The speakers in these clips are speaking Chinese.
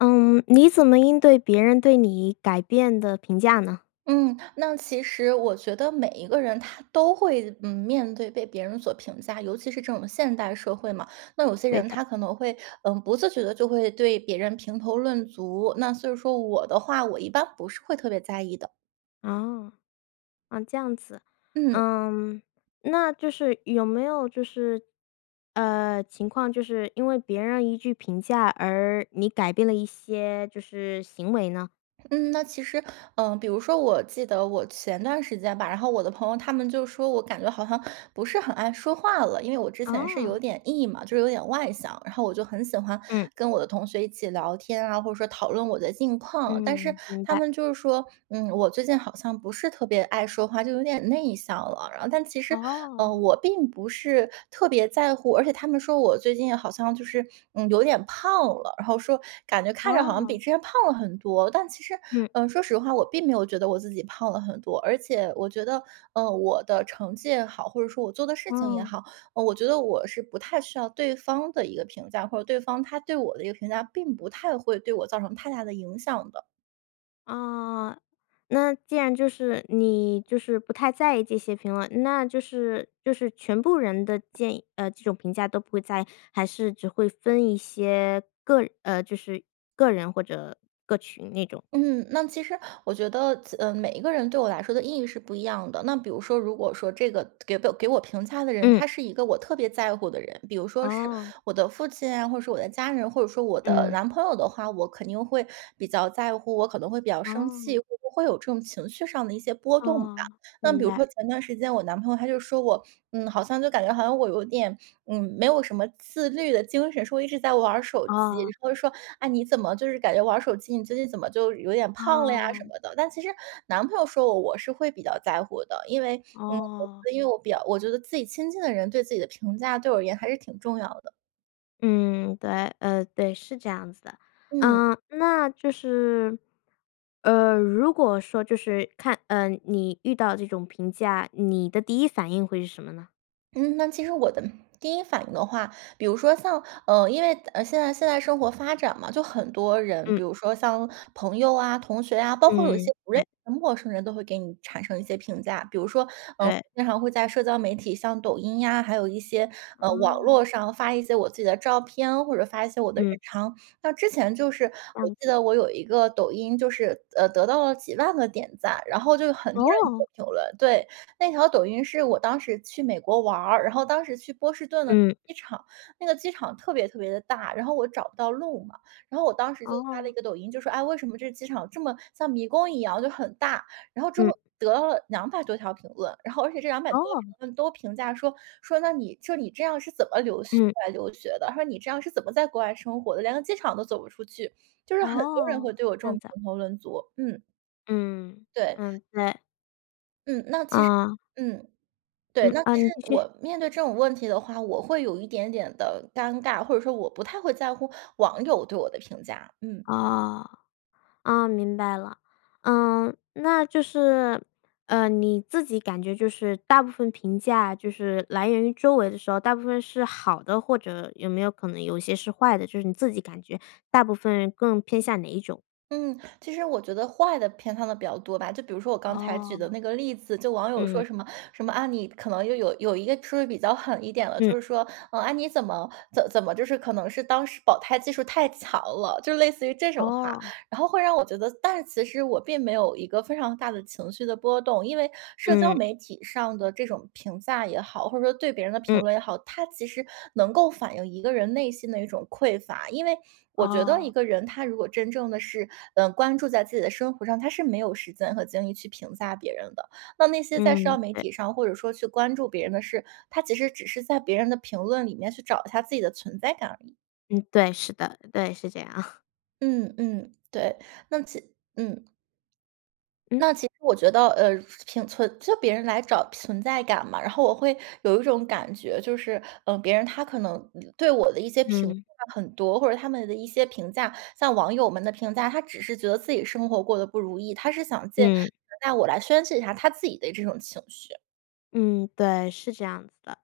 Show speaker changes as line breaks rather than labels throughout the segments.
嗯，你怎么应对别人对你改变的评价呢？
嗯，那其实我觉得每一个人他都会嗯，面对被别人所评价，尤其是这种现代社会嘛，那有些
对
人
的。
他可能会，呃，不自觉地就会对别人评头论足，那所以说我的话，我一般不是会特别在意的。
哦，嗯，这样子。
嗯。
嗯，那就是有没有就是，呃情况就是，因为别人一句评价而你改变了一些，就是，行为呢？
嗯，那其实，呃，比如说我记得我前段时间吧，然后我的朋友他们就说我感觉好像不是很爱说话了，因为我之前是有
啊。
点 E 嘛，就有点外向。然后我就很喜欢
嗯。
跟我的同学一起聊天啊，或者说讨论我的近况，但是
嗯，明
他
白。
们就是说，嗯，我最近好像不是特别爱说话，就有点内向了。然后但其实，呃，
哦。
我并不是特别在乎。而且他们说我最近好像就是，嗯，有点胖了，然后说感觉看着好像比
哦。
之前胖了很多，但其实，
嗯。
呃，说实话，我并没有觉得我自己胖了很多，而且我觉得，呃，我的成绩也好，或者说我做的事情也
哦。
好，嗯，我觉得我是不太需要对方的一个评价，或者对方他对我的一个评价并不太会对我造成太大的影响的。
啊，那既然就是，你就是不太在意这些评论，那就是就是全部人的建议，呃这种评价都不会在意，还是只会分一些，个人呃，就是个人或者个群那种？
嗯，那其实我觉得子嗯，每一个人对我来说的意义是不一样的。那比如说如果说这个给我给我评价的人，
嗯。
他是一个我特别在乎的人，比如说是
哦。
我的父亲啊，或者说我的家人，或者说我的
嗯。
男朋友的话，我肯定会比较在乎，我可能会比较生气，
哦。
会不会有这种情绪上的一些波动吧。
啊，
那
明
比如
白。
说前一段时间，我男朋友他就说我，嗯，好像就感觉好像我有点，嗯，没有什么自律的精神，说我一直在玩儿手机，
啊。
然后说：“哎，你怎么就是感觉玩儿手机，你最近怎么就有点胖了呀什
啊。
么的。“但其实男朋友说我，我是会比较在乎的，因为，嗯
哦。
我因为我比较我觉得自己亲近的人对自己的评价，对我而言还是挺重要的。
嗯，对，呃对，是这样子的。
嗯。
呃，那就是，呃，如果说就是看呃，你遇到这种评价，你的第一反应会是什么呢？
嗯，那其实我的第一反应的话，比如说像呃，因为呃，现在现在生活发展嘛，就很多人，
嗯。
比如说像朋友啊、同学啊，包括有一些
嗯，
不认
对。
识的陌生人都会给你产生一些评价。比如说，呃，
对。
经常会在社交媒体，像抖音呀，还有一些，呃，网
啊。
络上发一些我自己的照片，或者发一些我的日
嗯。
常。像之前就是，
这
我
样
记
子。
得我有一个抖音，就是，呃，得到了几万个点赞，然后就有很多人就
哦。
评论，对。那条抖音是我当时去美国玩儿，然后当时去波士顿的
嗯。
机场，那个机场特别特别地大，然后我找不到路嘛。然后我当时就发了
哦。
一个抖音，就说：“哎，为什么这机场这么像迷宫一样，就很大。”然后之
嗯。
后得了200多条评论，然后而且这200多条评
哦。
论都评价说，说：“那你”说：“你这样是怎么留学出
嗯。
来留学的？“他说：”你这样是怎么在国外生活的，连个机场都走不出去？“就是很多人
哦，
会对我这
这
种
样子啊。
评头论足。嗯。
嗯，
对。
嗯，对。
嗯，那其实
啊。
嗯，对。
嗯，
那
啊
其实
你继
我
续。
面对这种问题的话，我会有一点点的尴尬，或者说我不太会在乎网友对我的评价，嗯。
哦，啊，明白了。嗯，那就是，呃，你自己感觉就是大部分评价，就是来源于周围的时候，大部分是好的，或者有没有可能有一些是坏的？就是你自己感觉大部分更偏向哪一种？
嗯，其实我觉得坏的偏它的比较多吧，就比如说我刚才举
哦。
的那个例子，就网友说
嗯。
什么什么，啊，你可能又有有一个是不是比较狠一点了，就
嗯。
是说，嗯啊，你怎么怎怎么就是可能是当时保胎技术太强了，就类似于这种话。
哦。
然后会让我觉得但是其实我并没有一个非常大的情绪的波动。因为社交
嗯。
媒体上的这种评价也好，或者说对别人的评
嗯。
论也好，它其实能够反映一个人内心的一种匮乏。因为我觉得一
哦。
个人，他如果真正的是，嗯，关注在自己的生活上，他是没有时间和精力去评价别人的。那那些在社交
嗯，
媒
对。
体上或者说去关注别人的事，他其实只是在别人的评论里面去找一下自己的存在感而已。
嗯，对，是的。对，是这样。
嗯，嗯，对。那其嗯。
嗯。
那其实我觉得，呃，平存就别人来找存在感嘛。然后我会有一种感觉，就是，嗯，别人他可能嗯，对我的一些评
嗯。
价很多，或者他们的一些评价像网友们的评价，他只是觉得自己生活过得不如意，他是想借评
嗯。
价我来宣泄一下他自己的这种情绪。
嗯，对，是这样子的。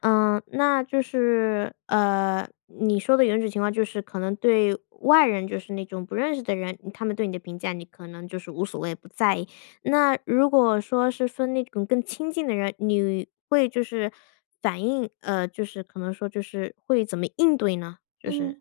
呃，那就是，呃，你说的有种情况就是可能对外人，就是那种不认识的人。他们对你的评价，你可能就是无所谓，不在意。那如果说是分那种更亲近的人，你会就是，反应呃，就是可能说就是会怎么应对呢？就是
嗯，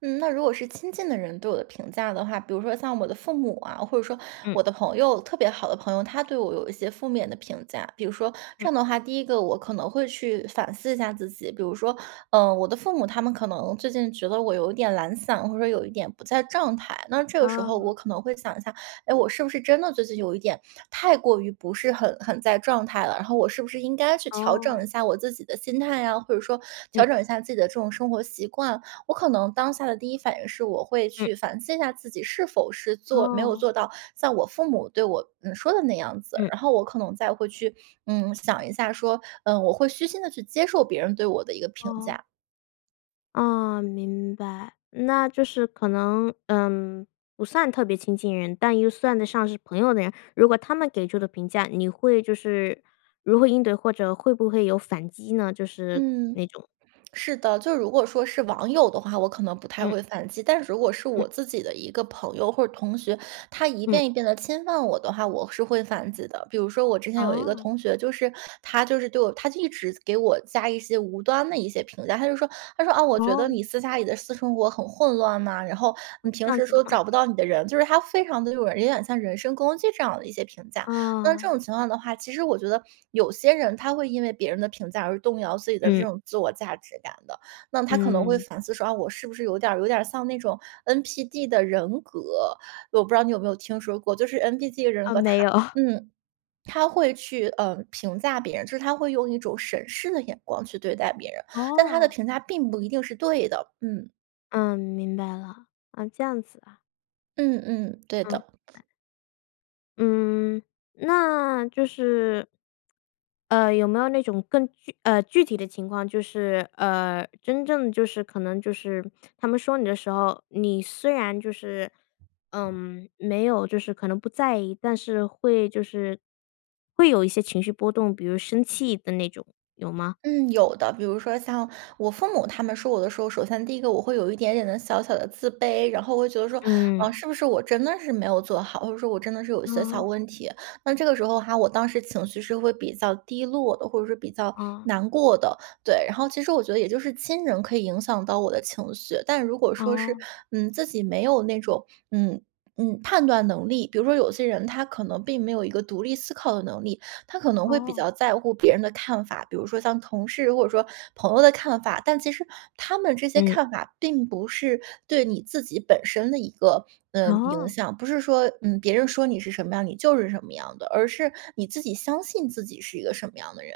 嗯，那如果是亲近的人对我的评价的话，比如说像我的父母啊，或者说
嗯。
我的朋友，特别好的朋友，他对我有一些负面的评价。比如说这
嗯。
样的话，第一个我可能会去反思一下自己。比如说，嗯，我的父母他们可能最近觉得我有一点懒散，或者有一点不在状态。那这个时候
哦。
我可能会想一下，诶，我是不是真的最近有一点太过于不是很很在状态了？然后我是不是应该去调整一
哦。
下我自己的心态呀，或者说调
嗯。
整一下自己的这种生活习惯？我可能当下的第1反应是我会
嗯。
去反思一下自己是否是做没有
哦。
做到像我父母对我嗯，说的那样子，
嗯。
然后我可能再会去，嗯，想一下说嗯，我会虚心地去接受别人对我的一个评
哦。
价。
哦，明白，那就是可能，嗯，不算特别亲近人，但又算得上是朋友的人，如果他们给出的评价，你会就是如何应对？或者会不会有反击呢？就是
嗯，
那种
是的。就是如果说是网友的话，我可能不太
嗯。
会反击，但是如果是
嗯。
我自己的一个朋友或者同学，他一
嗯。
遍一遍地侵犯我的话，我是会反击的。比如说我之前有一个
哦。
同学，就是他就是对我他就一直给我加一些无端的一些评价。他就说，他说：“啊，我觉得
哦。
你私下里的私生活很混乱呐，然后你
哦，这
平
样
时
子的
说
吗？
找不到你的人“就是他非常地就是有点像人身攻击这样的一些评价。那这
啊。
种情况的话，其实我觉得有些人他会因为别人的评价而动摇自己的这
嗯。
种自我价值感的，那他可能会
嗯。
反思说，哦，我是不是有点儿有点儿像那种 NPD 的人格，我不知道你有没有听说过，就是 NPD 的人
啊，
格，
没
他
有。
嗯，他会去，呃，评价别人，就是他会用一种审视的眼光去对待别人，但他的
哦。
评价并不一定是对的。嗯。
嗯，明白了。啊，这样子啊。
嗯嗯，对
嗯。
的。
嗯，那，就是呃，有没有那种更具呃，具体的情况？就是，呃真正就是可能就是他们说你的时候，你虽然就是，嗯没有就是可能不在意，但是会就是会有一些情绪波动，比如生气的那种，有吗？
嗯，有的。比如说像我父母他们说我的时候，首先第一个我会有一点点的小小的自卑。然后我觉得说，啊，
嗯。
是不是我真的是没有做好？或者说我真的是有一些小
哦。
问题。那这个时候哈，我当时情绪是会比较低落的，或者是比较
啊。
难过的。对，然后其实我觉得也就是亲人可以影响到我的情绪。但如果说是，
哦。
嗯，自己没有那种，嗯嗯，判断能力，比如说有些人他可能并没有一个独立思考的能力，他可能会比
哦。
较在乎别人的看法，比如说像同事或者说朋友的看法，但其实他们这些
嗯。
看法并不是对你自己本身的一个，呃，影
哦。
响。不是说嗯，别人说你是什么样，你就是什么样的，而是你自己相信自己是一个什么样的人。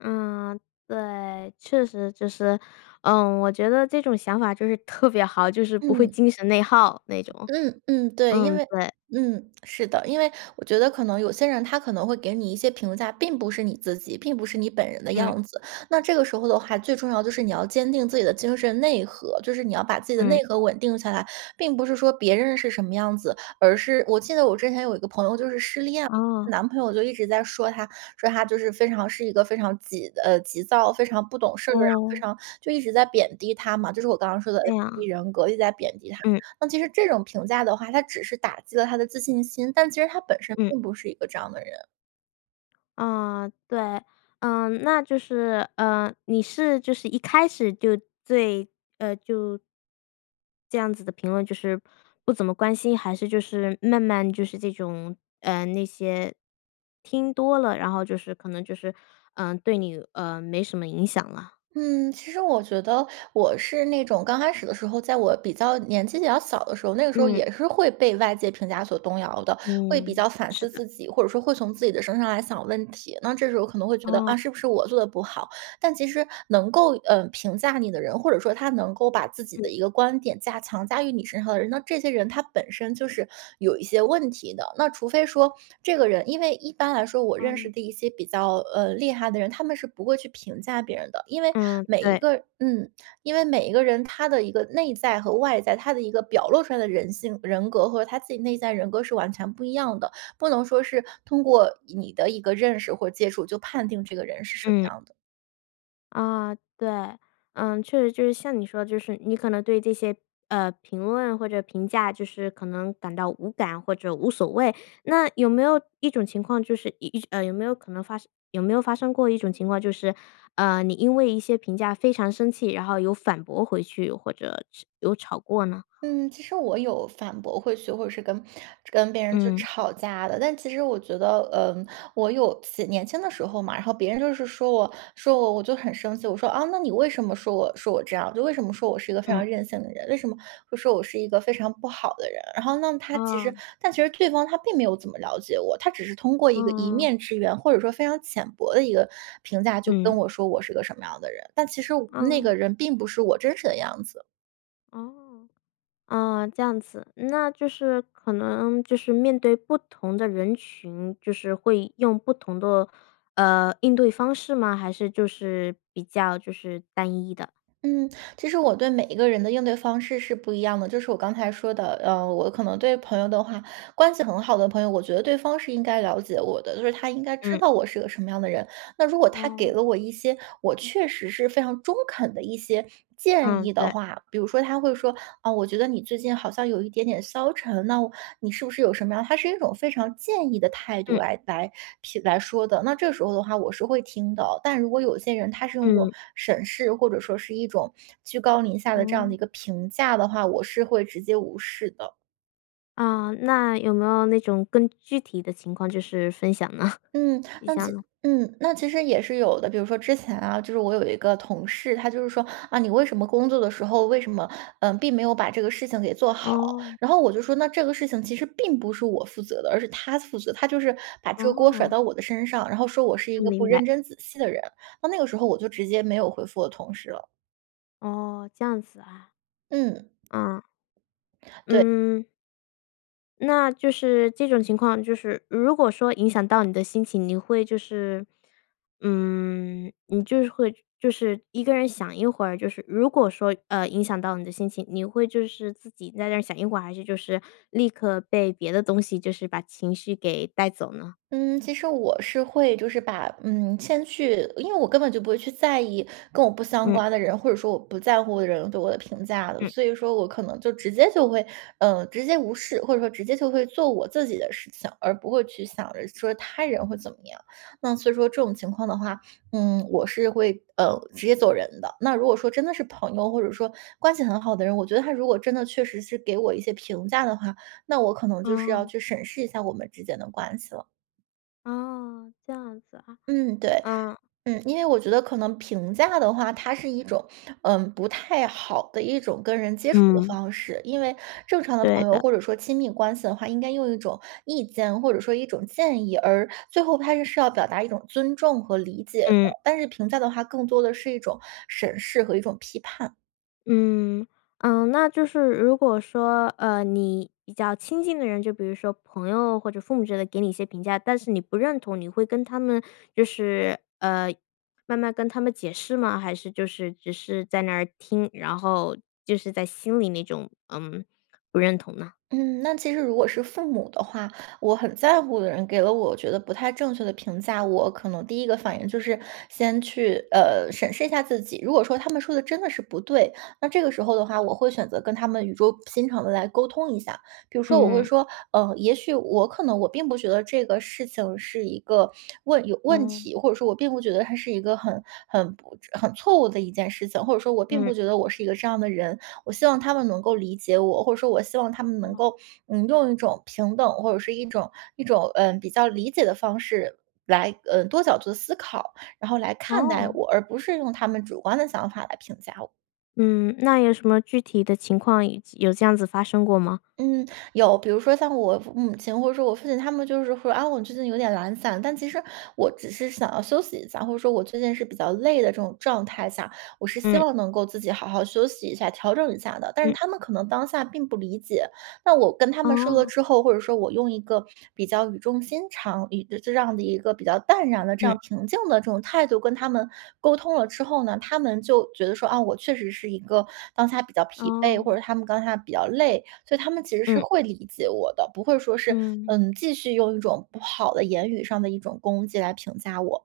嗯，对。确实就是，嗯，我觉得这种想法就是特别好，就是不会
嗯。
精神内耗那种。
嗯嗯，对。因
嗯，
为
对。
嗯，是的，因为我觉得可能有些人他可能会给你一些评价，并不是你自己，并不是你本人的
嗯。
样子。那这个时候的话，最重要就是你要坚定自己的精神内核，就是你要把自己的内
嗯。
核稳定下来，并不是说别人是什么样子，而是我记得我之前有一个朋友就是失恋，
哦。
男朋友就一直在说她，说她就是非常是一个非常急呃，急躁，非常不懂事儿啊，非
哦。
常就一直在贬低她嘛，就是我刚刚说的
这
NPD
样。
人格，一直在贬低她。
嗯。
那其实这种评价的话，他只是打击了她的自信心，但其实她本身
嗯。
并不是一个这样的人。
嗯，对。嗯，那就是，呃，你是就是一开始就对，呃就这样子的评论就是不怎么关心？还是就是慢慢就是这种，呃那些听多了，然后就是可能就是，嗯，对你呃，没什么影响了？
嗯，其实我觉得我是那种刚开始的时候，在我比较年纪比较小的时候，那个时候
嗯。
也是会被外界评价所动摇的，会比
嗯，
较反
是
思
的。
自己，或者说会从自己的身上来想问题，那这时候可能会觉得，
哦。
啊，是不是我做得不好？但其实能够，呃，评价你的人，或者说他能够把自己的
嗯。
一个观点加强加于你身上的人，那这些人他本身就是有一些问题的。那除非说这个人因为一般来说，我认识
嗯。
的一些比较，呃，厉害的人，他们是不会去评价别人的。因为
嗯，
每一
对。
个嗯，因为每一个人他的一个内在和外在，他的一个表露出来的人性人格和他自己内在人格是完全不一样的，不能说是通过你的一个认识或接触就判定这个人是什么
嗯。
样的。
啊，对。嗯，确实就是像你说的，就是你可能对这些，呃，评论或者评价，就是可能感到无感或者无所谓。那有没有一种情况就是一一呃，有没有可能发生有没有发生过一种情况，就是，呃，你因为一些评价非常生气，然后有反驳回去，或者是有吵过呢？
嗯，其实我有反驳回去或者是跟跟别人就
嗯。
吵架的，但其实我觉得，呃，我有自己年轻的时候嘛，然后别人就是说我说我，我就很生气。我说：“啊，那你为什么说我说我这样？就为什么说我是一个非
嗯。
常任性的人，为什么会说我是一个非常不好的人？“然后那他其实
哦。
但其实对方他并没有怎么了解我，他只是通过一个一
哦。
面之缘，或者说非常浅薄的一个评价就跟
嗯。
我说我是个什么样的人，但其实那
啊。
个人并不是我真实的样子。
哦。啊，这样子，那就是可能就是面对不同的人群，就是会用不同的，呃，应对方式吗？还是就是比较就是单一的？
嗯，其实我对每一个人的应对方式是不一样的，就是我刚才说的，呃，我可能对朋友的话关系很好的朋友，我觉得对方是应该了解我的，就是他应该知
嗯。
道我是一个什么样的人。那如果他给
哦。
了我一些，我确实是非常中肯的一些建
嗯，
议的
对。
话，比如说他会说：“呃，我觉得你最近好像有一点点消沉，那你是不是有什么样“他是一种非常建议的态度
嗯。
来来评来说的，那这时候的话我是会听的。但如果有些人他是用那种
嗯。
审视或者说是一种居高临下的这样
哦。
的一个评价的话，我是会直接无视的。
啊，那有没有那种更具体的情况就是分享呢
嗯，
一
那
下
其
呢？
嗯，那其实也是有的。比如说之前啊，就是我有一个同事，他就是说：“啊，你为什么工作的时候为什么，嗯，并没有把这个事情给做好？”
哦。
然后我就说：“那这个事情其实并不是我负责的。”而是他负责，他就是把这个锅甩
哦。
到我的身上，然后说“我是一
嗯，
个不
明白。
认真仔细的人”，那那个时候我就直接没有回复我同事了。
哦，这样子啊。
嗯。
啊。
对。
嗯。那就是这种情况就是如果说影响到你的心情，你会就是，嗯你就是会就是一个人想一会儿就是如果说，呃，影响到你的心情，你会就是自己在那儿想一会儿，还是就是立刻被别的东西就是把情绪给带走呢？
嗯，其实我是会就是把，嗯，先去因为我根本就不会去在意跟我不相
嗯。
关的人，或者说我不在乎的人对我的评价的。
嗯。
所以说我可能就直接就会，呃，直接无视，或者说直接就会做我自己的事情，而不会去想着说他人会怎么样。那所以说这种情况的话，嗯，我是会，呃，直接走人的。那如果说真的是朋友，或者说关系很好的人，我觉得他如果真的确实是给我一些评价的话，那我可能就是要
哦。
去审视一下我们之间的关系了。
哦，这样子啊。
嗯，对。
嗯。
嗯，因为我觉得可能评价的话，它是一种，嗯，不太好的一种跟人接触的
嗯。
方式。因为正常的
对
朋友
的。
或者说亲密关系的话，应该用一种意见或者说一种建议，而最后他是要表达一种尊重和理解的，
嗯。
但是评价的话更多的是一种审视和一种批判。
嗯，嗯，那就是如果说，呃，你比较亲近的人，就比如说朋友或者父母之类的给你一些评价，但是你不认同，你会跟他们就是，呃，慢慢跟他们解释吗？还是就是只是在那儿听，然后就是在心里那种嗯，不认同呢？
嗯，那其实如果是父母的话我很在乎的人给了我觉得不太正确的评价，我可能第一个反应就是先去，呃，审视一下自己。如果说他们说的真的是不对，那这个时候的话，我会选择跟他们语重心长地来沟通一下。比如说我会
嗯。
说：“呃，也许我可能我并不觉得这个事情是一个问有问
哦。
题，或者说我并不觉得它是一个很很不很错误的一件事情，或者说我并
嗯。
不觉得我是一个这样的人。”我希望他们能够理解我，或者说我希望他们能够，嗯，用一种平等，或者是一种一种，呃，比较理解的方式来，呃，多角度的思考，然后来看待
哦。
我，而不是用他们主观的想法来评价我。
嗯，那有什么具体的情况以及有这样子发生过吗？
嗯，有。比如说像我母亲或者说我父亲，他们就是说，啊，“我最近有点懒散”，但其实我只是想要休息一下，或者说我最近是比较累的这种状态下，我是希
嗯。
望能够自己好好休息一下、调整一下的。但是
嗯。
他们可能当下并不理解，那我跟他们说了
哦。
之后，或者说我用一个比较语重心长这这样的一个比较淡然的这
嗯。
样平静的这种态度跟他们沟通了之后呢，他们就觉得说，啊，“我确实是一个当下比较疲惫”，或者
哦。
他们当下比较累，所以他们其实是
嗯。
会理解我的，不会说是，
嗯。
嗯，继续用一种不好的言语上的一种攻击来评价我。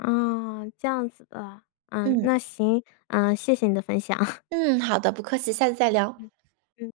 啊，这样子的啊。嗯，
嗯。
那行。嗯，谢谢你的分享。
嗯，好的，不客气。下次再聊。
嗯。嗯。